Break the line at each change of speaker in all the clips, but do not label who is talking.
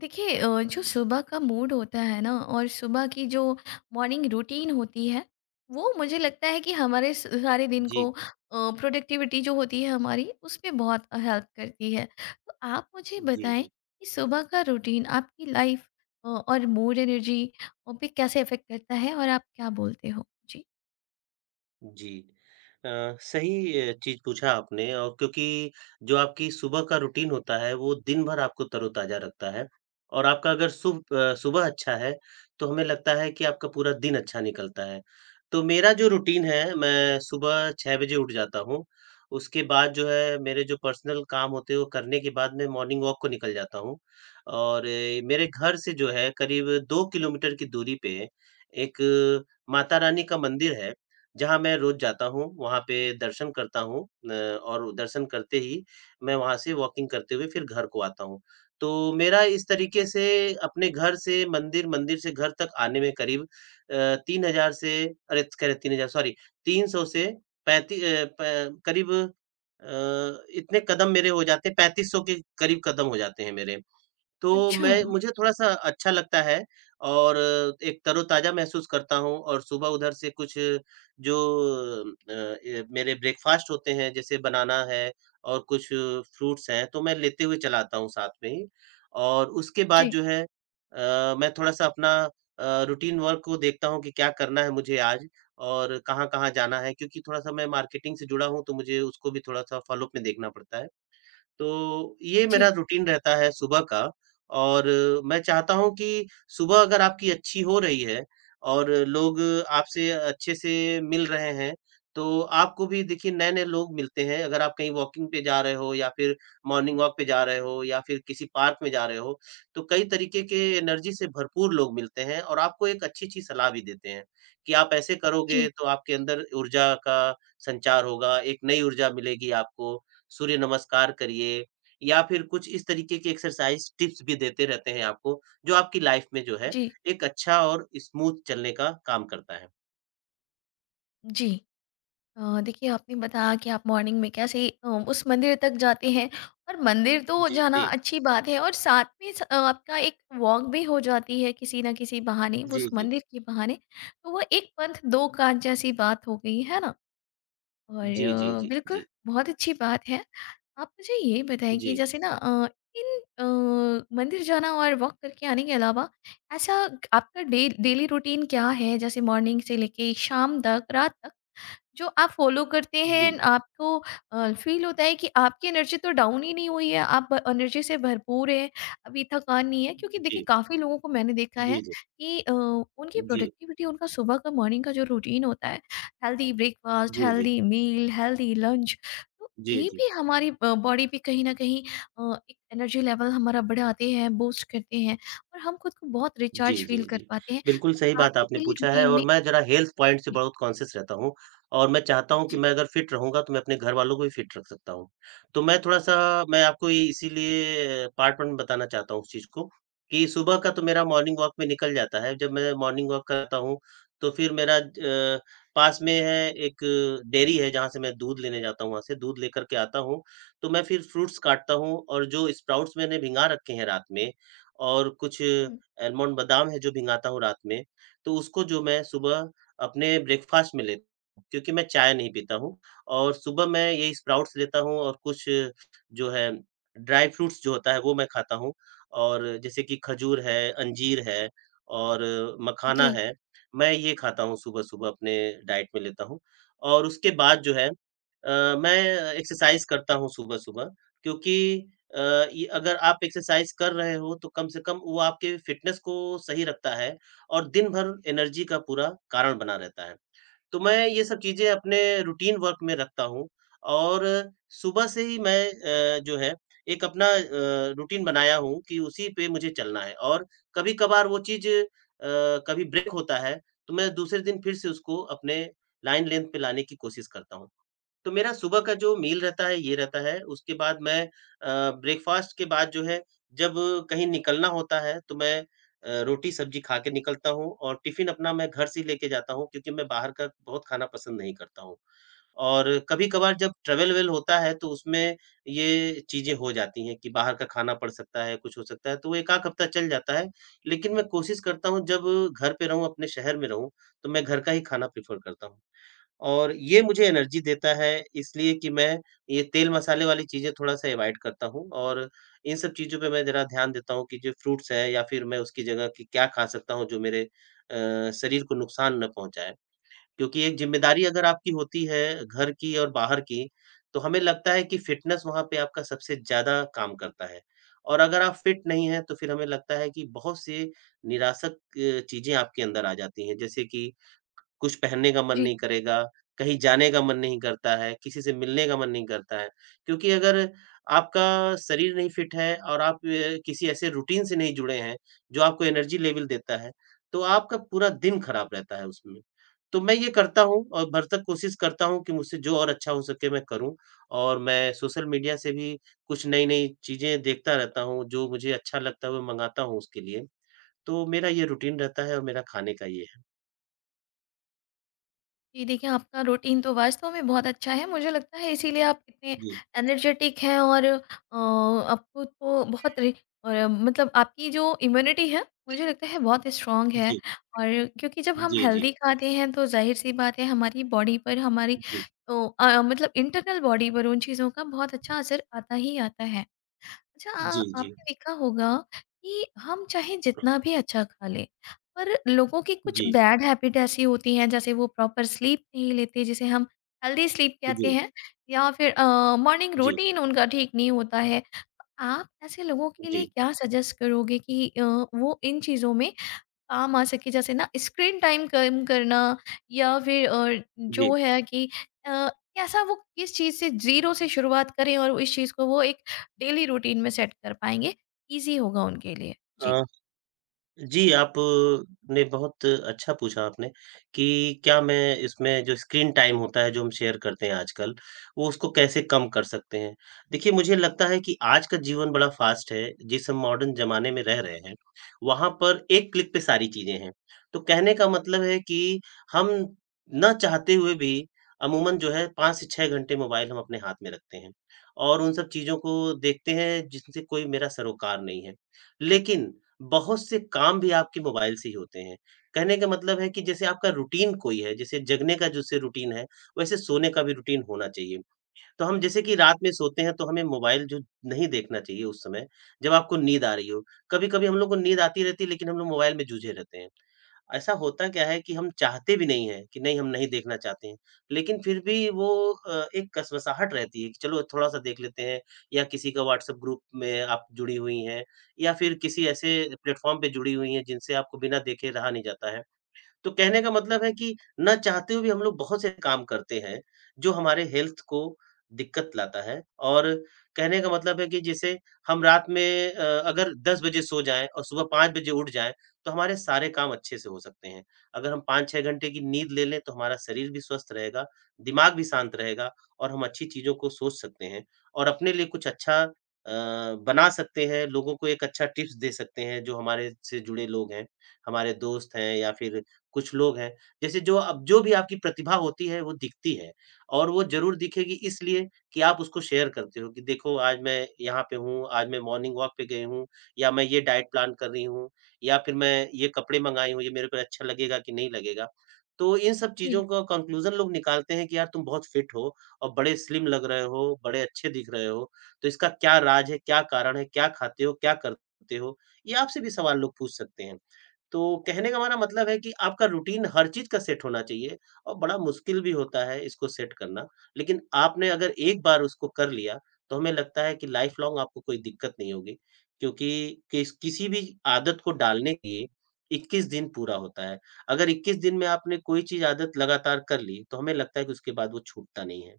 देखिए जो सुबह का मूड होता है ना और सुबह की जो मॉर्निंग रूटीन होती है वो मुझे लगता है कि सारे दिन को
जी,
प्रोडक्टिविटी जो होती है हमारी उसमें बहुत हेल्प करती है। तो आप मुझे
जी,
बताएं
जी।
कि सुबह का रूटीन आपकी लाइफ और मूड एनर्जी पे कैसे इफेक्ट करता है और आप क्या बोलते हो जी।
जी। अ, सही चीज़ पूछा आपने। और क्योंकि जो आपकी सुबह का रूटीन होता है, वो दिन भर आपको तरोताज़ा रखता है। और आपका अगर सुबह अच्छा है, तो हमें लगता है कि आपका पूरा दिन अच्छा निकलता है। तो मेरा जो रूटीन है, मैं सुबह 6 बजे उठ जाता हूँ, उसके बाद जो है मेरे जो पर्सनल काम होते हैं, वो करने के बाद मैं मॉर्निंग वॉक को निकल जाता हूँ। और मेरे घर से जो है करीब 2 किलोमीटर की दूरी पे एक माता रानी का मंदिर है। जहाँ मैं रोज़ जाता हूँ, वहाँ पे दर्शन करता हूँ। और दर्शन करते ही मैं वहाँ से वॉकिंग करते हुए फिर घर को आता हूँ। तो मेरा इस तरीके से अपने घर से मंदिर, मंदिर से घर तक आने में करीब 3,000 से, अरे! कह रहे 3,000, सॉरी 300 से पैंती अ, प करीब इतने कदम मेरे हो जाते हैं, 3,500 के करीब कदम हो जाते हैं मेरे। तो
अच्छा।
मैं मुझे थोड़ा-सा अच्छा लगता है और एक तरोताज़ा महसूस करता हूँ। और सुबह उधर से कुछ जो अ, ए मेरे ब्रेकफ़ास्ट होते हैं, जैसे बनाना है और कुछ फ्रूट्स हैं, तो मैं लेते हुए चला आता हूँ साथ में ही। और उसके
जी,
बाद जो है मैं थोड़ा-सा अपना रूटीन वर्क को देखता हूँ कि क्या करना है मुझे आज और कहाँ-कहाँ जाना है, क्योंकि थोड़ा-सा मैं मार्केटिंग से जुड़ा हूँ, तो मुझे उसको भी थोड़ा-सा फ़ॉलो अप में देखना पड़ता है। तो ये मेरा
जी,
रूटीन रहता है सुबह का। और मैं चाहता हूँ कि सुबह अगर आपकी अच्छी हो रही है और लोग आपसे अच्छे से मिल रहे हैं, तो आपको भी देखिए नए-नए लोग मिलते हैं। अगर आप कहीं वॉकिंग पे जा रहे हो या फिर मॉर्निंग वॉक पे जा रहे हो या फिर किसी पार्क में जा रहे हो, तो कई तरीके के एनर्जी से भरपूर लोग मिलते हैं और आपको एक अच्छी-अच्छी सलाह भी देते हैं कि आप ऐसे
जी,
करोगे तो आपके अंदर ऊर्जा का संचार होगा, एक नई ऊर्जा मिलेगी आपको। सूर्य नमस्कार करिए या फिर कुछ इस तरीके की एक्सरसाइज टिप्स भी देते रहते हैं आपको, जो आपकी लाइफ में जो है
जी,
एक अच्छा और स्मूथ चलने का काम करता है।
जी। देखिए आपने बताया कि आप मॉर्निंग में कैसे उस मंदिर तक जाते हैं और मंदिर तो जाना
जी,
अच्छी बात है और साथ में आपका एक वॉक भी हो जाती है किसी ना किसी बहाने, वो
जी,
उस
जी।
मंदिर के बहाने। तो वह एक पंथ दो काज जैसी बात हो गई है ना। और
जी, जी,
अ,
जी,
बिल्कुल
जी,
बहुत अच्छी बात है। आप मुझे ये बताएं कि
जी,
जैसे ना अ, इन अ, मंदिर जाना और वॉक करके आने के अलावा ऐसा आपका डे डेली रूटीन क्या है, जैसे मॉर्निंग से लेके शाम तक, रात तक जो आप फ़ॉलो करते
जी,
हैं।
जी,
आपको फ़ील होता है कि आपकी एनर्जी तो डाउन ही नहीं हुई है, आप एनर्जी से भरपूर हैं, अभी थकान नहीं है? क्योंकि देखिए
जी,
काफ़ी लोगों को मैंने देखा है
जी,
कि उनकी
जी,
प्रोडक्टिविटी, उनका सुबह का मॉर्निंग का जो रूटीन होता है, हेल्दी ब्रेकफ़ास्ट,
जी, जी,
हेल्दी मील, हेल्दी लंच, तो
जी,
ये
जी,
भी
जी।
हमारी बॉडी पे कहीं न कहीं एक एनर्जी लेवल हमारा बढ़ाते हैं, बूस्ट करते हैं और हम खुद को बहुत
जी,
रिचार्ज
जी,
फ़ील कर
जी।
पाते हैं।
बिल्कुल सही बात
आपके
आपने
डेली
पूछा है
रूटीन
और
में।
मैं ज़रा हेल्थ पॉइंट से
जी।
बहुत कॉन्शियस रहता हूँ। और मैं चाहता हूँ कि मैं अगर फिट रहूँगा तो मैं अपने घरवालों को भी फिट रख सकता हूँ। तो मैं आपको ये इसीलिए पार्ट 1 बताना चाहता हूँ उस चीज़ को कि सुबह का तो मेरा मॉर्निंग वॉक में निकल जाता है। जब मैं मॉर्निंग वॉक करता हूँ तो फिर मेरा पास में है एक डेयरी है जहाँ से मैं दूध लेने जाता हूँ, वहाँ से दूध लेकर के आता हूँ। तो मैं फिर फ्रूट्स काटता हूँ और जो स्प्राउट्स मैंने भिंगा रखे हैं रात में और कुछ
हुँ।
एलमंड बादाम है जो भिंगाता हूँ रात में, तो उसको जो मैं सुबह अपने ब्रेकफ़ास्ट में लेता हूँ, क्योंकि मैं चाय नहीं पीता हूँ। और सुबह मैं यही स्प्राउट्स लेता हूँ और कुछ जो है ड्राई फ्रूट्स जो होता है वो मैं खाता हूँ। और जैसे कि खजूर है, अंजीर है और मखाना
जी,
है, मैं ये खाता हूँ सुबह-सुबह अपने डाइट में लेता हूँ। और उसके बाद जो है मैं एक्सरसाइज़ करता हूँ सुबह-सुबह। क्योंकि ये अगर आप एक्सरसाइज कर रहे हो तो कम से कम वो आपके फिटनेस को सही रखता है और दिन भर एनर्जी का पूरा कारण बना रहता है। तो मैं ये सब चीज़ें अपने रूटीन वर्क में रखता हूँ और सुबह से ही मैं जो है एक अपना रूटीन बनाया हूँ कि उसी पे मुझे चलना है। और कभी-कभार वो चीज़ कभी ब्रेक होता है, तो मैं दूसरे दिन फिर से उसको अपने लाइन लेंथ पे लाने की कोशिश करता हूँ। तो मेरा सुबह का जो मील रहता है ये रहता है, उसके बाद मैं ब्रेकफ़ास्ट के बाद जो है जब कहीं निकलना होता है तो मैं रोटी-सब्ज़ी खा के निकलता हूँ और टिफ़िन अपना मैं घर से ही लेके जाता हूँ, क्योंकि मैं बाहर का बहुत खाना पसंद नहीं करता हूँ। और कभी-कभार जब ट्रैवल-वैवल होता है तो उसमें ये चीज़ें हो जाती हैं कि बाहर का खाना पड़ सकता है, कुछ हो सकता है, तो 1 आध हफ़्ता चल जाता है। लेकिन मैं कोशिश करता हूँ जब घर पे रहूँ, अपने शहर में रहूँ, तो मैं घर का ही खाना प्रेफ़र करता हूँ। और ये मुझे एनर्जी देता है, इसलिए कि मैं ये तेल-मसाले वाली चीज़ें थोड़ा-सा अवॉइड करता हूँ। और इन सब चीज़ों पे मैं ज़रा ध्यान देता हूँ कि जो फ्रूट्स हैं या फिर मैं उसकी जगह कि क्या खा सकता हूँ जो मेरे शरीर को नुकसान न पहुँचाए। क्योंकि एक ज़िम्मेदारी अगर आपकी होती है घर की और बाहर की, तो हमें लगता है कि फ़िटनेस वहाँ पे आपका सबसे ज़्यादा काम करता है। और अगर आप फ़िट नहीं हैं, तो फिर हमें लगता है कि बहुत से निरासक चीज़ें आपके अंदर आ जाती हैं। जैसे कि कुछ पहनने का मन
जी।
नहीं करेगा, कहीं जाने का मन नहीं करता है, किसी से मिलने का मन नहीं करता है। क्योंकि अगर आपका शरीर नहीं फिट है और आप किसी ऐसे रूटीन से नहीं जुड़े हैं, जो आपको एनर्जी लेवल देता है, तो आपका पूरा दिन खराब रहता है उसमें। तो मैं ये करता हूँ और भरसक कोशिश करता हूँ कि मुझसे जो और अच्छा हो सके मैं करूँ और मैं सोशल मीडिया से भी कुछ नई-नई चीज़ें देखता रहता हूँ, जो मुझे अच्छा लगता है वो मंगाता हूँ उसके लिए। तो मेरा ये रूटीन रहता है और मेरा खाने का ये है।
जी, देखिए आपका रूटीन तो वास्तव में बहुत अच्छा है। मुझे लगता है इसीलिए आप इतने
जी,
एनर्जेटिक हैं और आप खुद को बहुत रि और मतलब आपकी जो इम्यूनिटी है मुझे लगता है बहुत स्ट्रॉन्ग है
जी,
और क्योंकि जब हम
जी, जी।
हेल्दी खाते हैं तो ज़ाहिर-सी बात है हमारी बॉडी पर हमारी
जी,
तो मतलब इंटरनल बॉडी पर उन चीज़ों का बहुत अच्छा असर आता ही आता है। अच्छा
जी, जी,
आपने देखा होगा कि हम चाहे जितना भी अच्छा खा लें पर लोगों की कुछ
जी,
बैड हैबिट ऐसी होती हैं, जैसे वो प्रॉपर स्लीप नहीं लेते जिसे हम हेल्दी स्लीप कहते
जी,
हैं, या फिर मॉर्निंग
जी,
रूटीन उनका ठीक नहीं होता है। आप ऐसे लोगों के लिए
जी,
क्या सजेस्ट करोगे कि वो इन चीज़ों में काम आ सके, जैसे ना स्क्रीन टाइम कम करना या फिर
जी।
जो है कि अ, कैसा, वो किस चीज़ से ज़ीरो से शुरुआत करें और वो इस चीज़ को वो एक डेली रूटीन में सेट कर पाएँगे, ईज़ी होगा उनके लिए।
अ,
जी।
जी, आप ने बहुत अच्छा पूछा आपने कि क्या मैं इसमें जो स्क्रीन टाइम होता है, जो हम शेयर करते हैं आजकल, वो उसको कैसे कम कर सकते हैं? देखिए, मुझे लगता है कि आज का जीवन बड़ा फ़ास्ट है, जिस हम मॉडर्न ज़माने में रह रहे हैं, वहाँ पर एक क्लिक पे सारी चीज़ें हैं। तो कहने का मतलब है कि हम ना चाहते हुए भी अमूमन जो है 5 से 6 घंटे मोबाइल हम अपने हाथ में रखते हैं और उन सब चीज़ों को देखते हैं, जिनसे कोई मेरा सरोकार नहीं है। लेकिन बहुत से काम भी आपके मोबाइल से ही होते हैं। कहने का मतलब है कि जैसे आपका रूटीन कोई है, जैसे जगने का जैसे रूटीन है, वैसे सोने का भी रूटीन होना चाहिए। तो हम जैसे कि रात में सोते हैं तो हमें मोबाइल जो नहीं देखना चाहिए उस समय, जब आपको नींद आ रही हो। कभी-कभी हम लोग को नींद आती रहती है लेकिन हम लोग मोबाइल में जूझे रहते हैं। ऐसा होता क्या है कि हम चाहते भी नहीं हैं कि नहीं हम नहीं देखना चाहते हैं, लेकिन फिर भी वो एक कसवसाहट रहती है कि चलो थोड़ा-सा देख लेते हैं या किसी का व्हाट्सएप ग्रुप में आप जुड़ी हुई हैं या फिर किसी ऐसे प्लेटफ़ॉर्म पे जुड़ी हुई हैं जिनसे आपको बिना देखे रहा नहीं जाता है। तो कहने का मतलब है कि ना चाहते हुए भी हम लोग बहुत से काम करते हैं, जो हमारे हेल्थ को दिक्कत लाता है। और कहने का मतलब है कि जैसे हम रात में अगर 10 बजे सो जाएँ और सुबह 5 बजे उठ जाएँ, तो हमारे सारे काम अच्छे से हो सकते हैं। अगर हम 5-6 घंटे की नींद ले लें, तो हमारा शरीर भी स्वस्थ रहेगा, दिमाग भी शांत रहेगा और हम अच्छी चीज़ों को सोच सकते हैं और अपने लिए कुछ अच्छा अ, बना सकते हैं, लोगों को एक अच्छा टिप्स दे सकते हैं, जो हमारे से जुड़े लोग हैं, हमारे दोस्त हैं या फिर कुछ लोग हैं, जैसे जो अब जो भी आपकी प्रतिभा होती है वो दिखती है और वो ज़रूर दिखेगी, इसलिए कि आप उसको शेयर करते हो कि देखो आज मैं यहाँ पे हूँ, आज मैं मॉर्निंग वॉक पे गई हूँ या मैं ये डाइट प्लान कर रही हूँ या फिर मैं ये कपड़े मँगाई हूँ, ये मेरे पे अच्छा लगेगा कि नहीं लगेगा। तो इन सब चीज़ों
जी,
का कंक्लूज़न लोग निकालते हैं कि यार तुम बहुत फिट हो और बड़े स्लिम लग रहे हो, बड़े अच्छे दिख रहे हो, तो इसका क्या राज है, क्या कारण है, क्या खाते हो, क्या करते हो? ये आपसे भी सवाल लोग पूछ सकते हैं। तो कहने का हमारा मतलब है कि आपका रूटीन हर चीज़ का सेट होना चाहिए और बड़ा मुश्किल भी होता है इसको सेट करना। लेकिन आपने अगर एक बार उसको कर लिया, तो हमें लगता है कि लाइफ़ लॉन्ग आपको कोई दिक्कत नहीं होगी। क्योंकि किसी भी आदत को डालने के लिए 21 दिन पूरा होता है। अगर 21 दिन में आपने कोई चीज़ आदत लगातार कर ली, तो हमें लगता है कि उसके बाद वो छूटता नहीं है।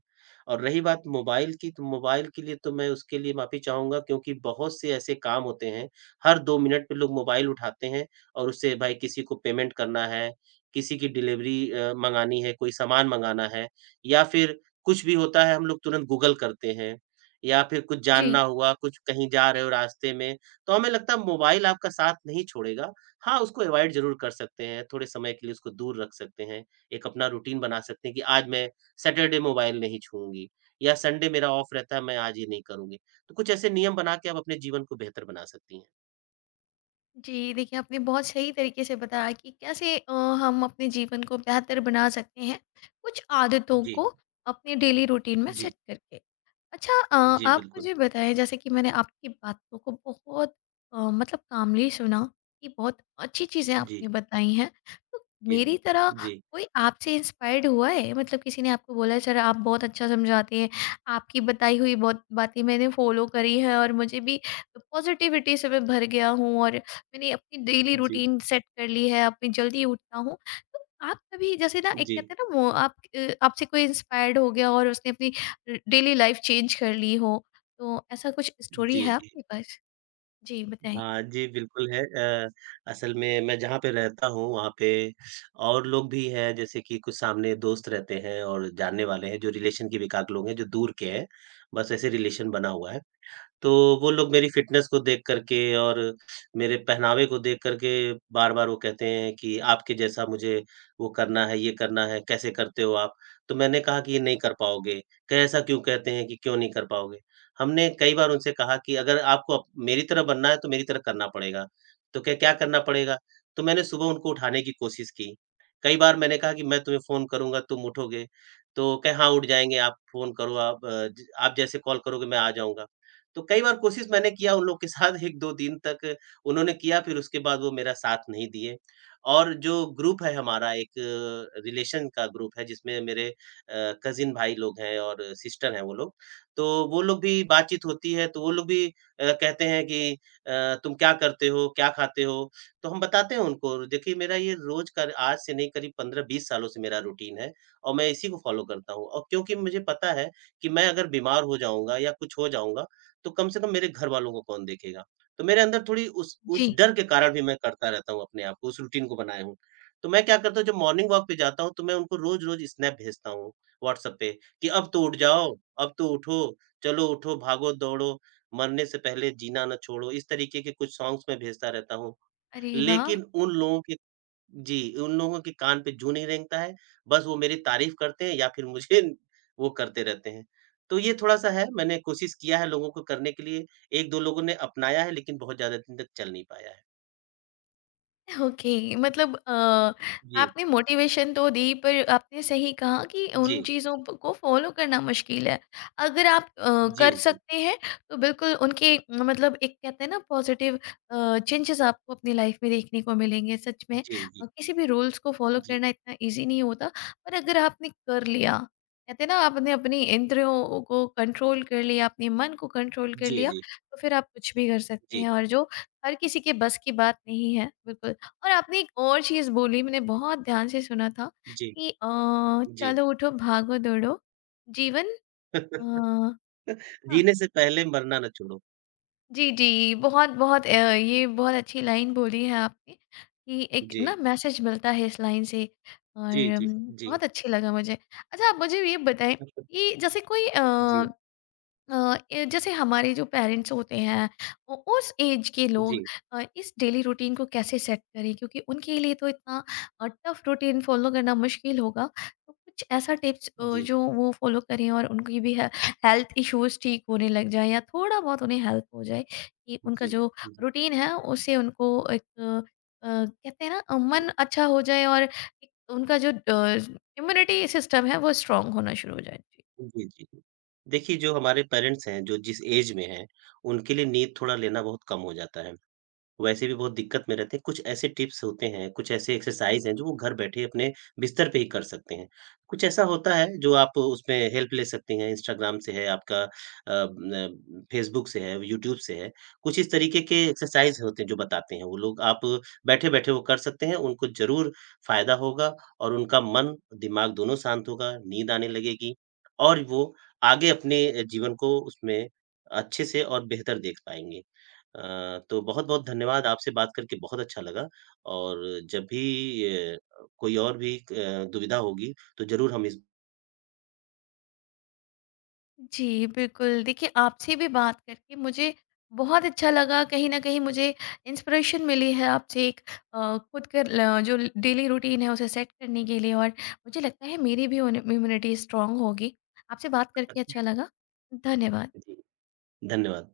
और रही बात मोबाइल की, तो मोबाइल के लिए तो मैं उसके लिए माफ़ी चाहूँगा क्योंकि बहुत से ऐसे काम होते हैं, हर 2 मिनट पे लोग मोबाइल उठाते हैं और उससे भाई किसी को पेमेंट करना है, किसी की डिलीवरी मँगानी है, कोई सामान मँगाना है या फिर कुछ भी होता है हम लोग तुरंत गूगल करते हैं या फिर कुछ
जी।
जानना हुआ, कुछ कहीं जा रहे हो रास्ते में, तो हमें लगता है मोबाइल आपका साथ नहीं छोड़ेगा। हाँ, उसको अवॉइड ज़रूर कर सकते हैं, थोड़े समय के लिए उसको दूर रख सकते हैं, एक अपना रूटीन बना सकते हैं कि आज मैं सैटरडे मोबाइल नहीं छूऊँगी या संडे मेरा ऑफ रहता है, मैं आज ये नहीं करूँगी। तो कुछ ऐसे नियम बना के आप अपने जीवन को बेहतर बना सकती हैं।
जी, देखिए आपने बहुत सही तरीके से बताया कि कैसे हम अपने जीवन को बेहतर बना सकते हैं, कुछ आदतों
जी,
को अपने डेली रूटीन में
जी,
सेट करके। अच्छा।
जी,
आप
बिल्कुल।
मुझे बताएँ जैसे कि मैंने आपकी बातों को बहुत मतलब कामली सुना कि बहुत अच्छी चीज़ें
जी,
आपने बताई हैं। तो
जी, जी।
मेरी तरह
जी,
कोई आपसे इंस्पायर्ड हुआ है? मतलब किसी ने आपको बोला सर आप बहुत अच्छा समझाते हैं, आपकी बताई हुई बहुत बातें मैंने फ़ॉलो करी है और मुझे भी पॉज़िटिविटी से मैं भर गया हूँ और मैंने अपनी डेली
जी,
रूटीन सेट कर ली है, अब मैं जल्दी उठता हूँ। तो आप कभी जैसे ना एक
जी,
कहते हैं ना वो आपसे कोई इंस्पायर्ड हो गया और उसने अपनी ड डेली लाइफ चेंज कर ली हो, तो ऐसा कुछ स्टोरी
जी,
है
जी।
आपके पास? जी, बताएँ।
हाँ जी, बिल्कुल है। अ, असल में मैं जहाँ पे रहता हूँ वहाँ पे और लोग भी हैं जैसे कि कुछ सामने दोस्त रहते हैं और जानने वाले हैं जो रिलेशन के भी एकाध लोग हैं जो दूर के हैं। बस ऐसे रिलेशन बना हुआ है। तो वो लोग मेरी फ़िटनेस को देख कर के और मेरे पहनावे को देख कर के बार-बार वो कहते हैं कि आपके जैसा मुझे वो करना है, ये करना है, कैसे करते हो आप? तो मैंने कहा कि ये नहीं कर पाओगे। कहे ऐसा क्यों कहते हैं कि क्यों नहीं कर पाओगे? हमने कई बार उनसे कहा कि अगर आपको मेरी तरह बनना है तो मेरी तरह करना पड़ेगा। तो क्या क्या करना पड़ेगा? तो मैंने सुबह उनको उठाने की कोशिश की। कई बार मैंने कहा कि मैं तुम्हें फ़ोन करूँगा, तुम उठोगे? तो कहे हाँ, उठ जाएँगे आप फ़ोन करो आप, अ, ज आप जैसे कॉल करोगे मैं आ जाऊँगा। तो कई बार कोशिश मैंने किया उन लोग के साथ 1-2 दिन तक उन्होंने किया फिर उसके बाद वो मेरा साथ नहीं दिए। और जो ग्रुप है हमारा एक रिलेशन का ग्रुप है जिसमें मेरे कज़िन भाई लोग हैं और सिस्टर हैं वो लोग। तो वो लोग भी बातचीत होती है तो वो लोग भी कहते हैं कि तुम क्या करते हो? क्या खाते हो? तो हम बताते हैं उनको, देखिए मेरा ये रोज़ का आज से नहीं करीब 15-20 सालों से मेरा रूटीन है और मैं इसी को फ़ॉलो करता हूँ। और क्योंकि मुझे पता है कि मैं अगर बीमार हो जाऊँगा या कुछ हो जाऊँगा तो कम से कम मेरे घर वालों को कौन देखेगा? तो मेरे अंदर थोड़ी उस
जी,
डर के कारण भी मैं करता रहता हूँ अपने आप को, उस रूटीन को बनाए हूँ। तो मैं क्या करता हूँ जब मॉर्निंग वॉक पे जाता हूँ तो मैं उनको रोज़-रोज़ स्नैप भेजता हूँ व्हाट्सएप पे कि अब तो उठ जाओ, अब तो उठो, चलो उठो, भागो, दौड़ो, मरने से पहले जीना ना छोड़ो। इस तरीके के कुछ सॉन्ग्स मैं भेजता रहता हूँ।
अरे वाह!
लेकिन उन लोगों के, जी, उन लोगों के कान पे जूं नहीं रेंगता है, बस वो मेरी तारीफ़ करते हैं या फिर मुझे वो करते रहते हैं। तो ये थोड़ा-सा है, मैंने कोशिश किया है लोगों को करने के लिए, 1-2 लोगों ने अपनाया है लेकिन बहुत ज़्यादा दिन तक चल नहीं पाया है।
ओके मतलब
जी,
आपने मोटिवेशन तो दी पर आपने सही कहा कि उन
जी,
चीज़ों को फॉलो करना मुश्किल है। अगर आप
जी,
कर
जी,
सकते हैं तो बिल्कुल उनके मतलब एक कहते हैं ना, पॉजिटिव चेंजेस आपको अपनी लाइफ में देखने को मिलेंगे सच में।
जी, जी,
किसी भी रूल्स को फॉलो
जी,
करना इतना इजी नहीं होता, पर अगर आपने कर लिया, कहते हैं ना आपने अपनी इंद्रियों को कंट्रोल कर लिया, अपने मन को कंट्रोल कर लिया,
जी,
तो फिर आप कुछ भी कर सकते
जी,
हैं,
जी,
और जो हर किसी के बस की बात नहीं है, बिल्कुल। और आपने एक और चीज़ बोली, मैंने बहुत ध्यान से सुना था
जी,
कि
जी।
चलो उठो भागो दौड़ो जीवन। अ, हाँ,
जीने से पहले मरना ना छोड़ो।
जी, जी। बहुत बहुत ये बहुत अच्छी लाइन बोली है आपने, कि एक ना
जी,
मैसेज मिलता है इस लाइन से। और
जी, जी,
अम,
जी।
बहुत अच्छी लगा मुझे। अच्छा, आप मुझे ये बताएँ कि जैसे कोई अ
जी,
अ, ए जैसे हमारे जो पेरेंट्स होते हैं, उ उस एज के लोग
जी,
इस डेली रूटीन को कैसे सेट करें? क्योंकि उनके लिए तो इतना टफ रूटीन फ़ॉलो करना मुश्किल होगा। तो कुछ ऐसा टिप्स
जी,
जो वो फ़ॉलो करें और उनकी भी हे हेल्थ इश्यूज़ ठीक होने लग जाएँ, या थोड़ा-बहुत उन्हें हेल्प हो जाए कि उनका
जी,
जो
जी।
रूटीन है उससे उनको एक कहते हैं ना, मन अच्छा हो जाए और एक उनका जो इम्यूनिटी सिस्टम है वो स्ट्रॉन्ग होना शुरू हो जाए।
जी, जी, जी। देखिए, जो हमारे पेरेंट्स हैं, जो जिस ऐज में हैं, उनके लिए नींद थोड़ा लेना बहुत कम हो जाता है। वैसे भी बहुत दिक्कत में रहते हैं। कुछ ऐसे टिप्स होते हैं, कुछ ऐसे एक्सरसाइज़ हैं जो वो घर बैठे अपने बिस्तर पे ही कर सकते हैं। कुछ ऐसा होता है जो आप उसमें हेल्प ले सकती हैं, इंस्टाग्राम से है, आपका, अ, न फेसबुक से है, यूट्यूब से है। कुछ इस तरीके के एक्सरसाइज़ होते हैं जो बताते हैं वो लोग। आप बैठे-बैठे वो कर सकते हैं, उनको ज़रूर फ़ायदा होगा और उनका मन, दिमाग दोनों शांत होगा, नींद आने लगेगी और वो आगे अपने जीवन को उसमें अच्छे से और बेहतर देख पाएँगे। तो बहुत-बहुत धन्यवाद, आपसे बात करके बहुत अच्छा लगा और जब भी, कोई और भी क दुविधा होगी, तो ज़रूर हम इस।
जी, बिल्कुल। देखिए, आपसे भी बात करके मुझे बहुत अच्छा लगा। कहीं न कहीं मुझे इंस्पिरेशन मिली है आपसे एक खुद का ल जो डेली रूटीन है, उसे सेट करने के लिए और मुझे लगता है मेरी भी ओन इम्यूनिटी स्ट्रांग होगी। आपसे बात करके अच्छा लगा। धन्यवाद।
जी, धन्यवाद।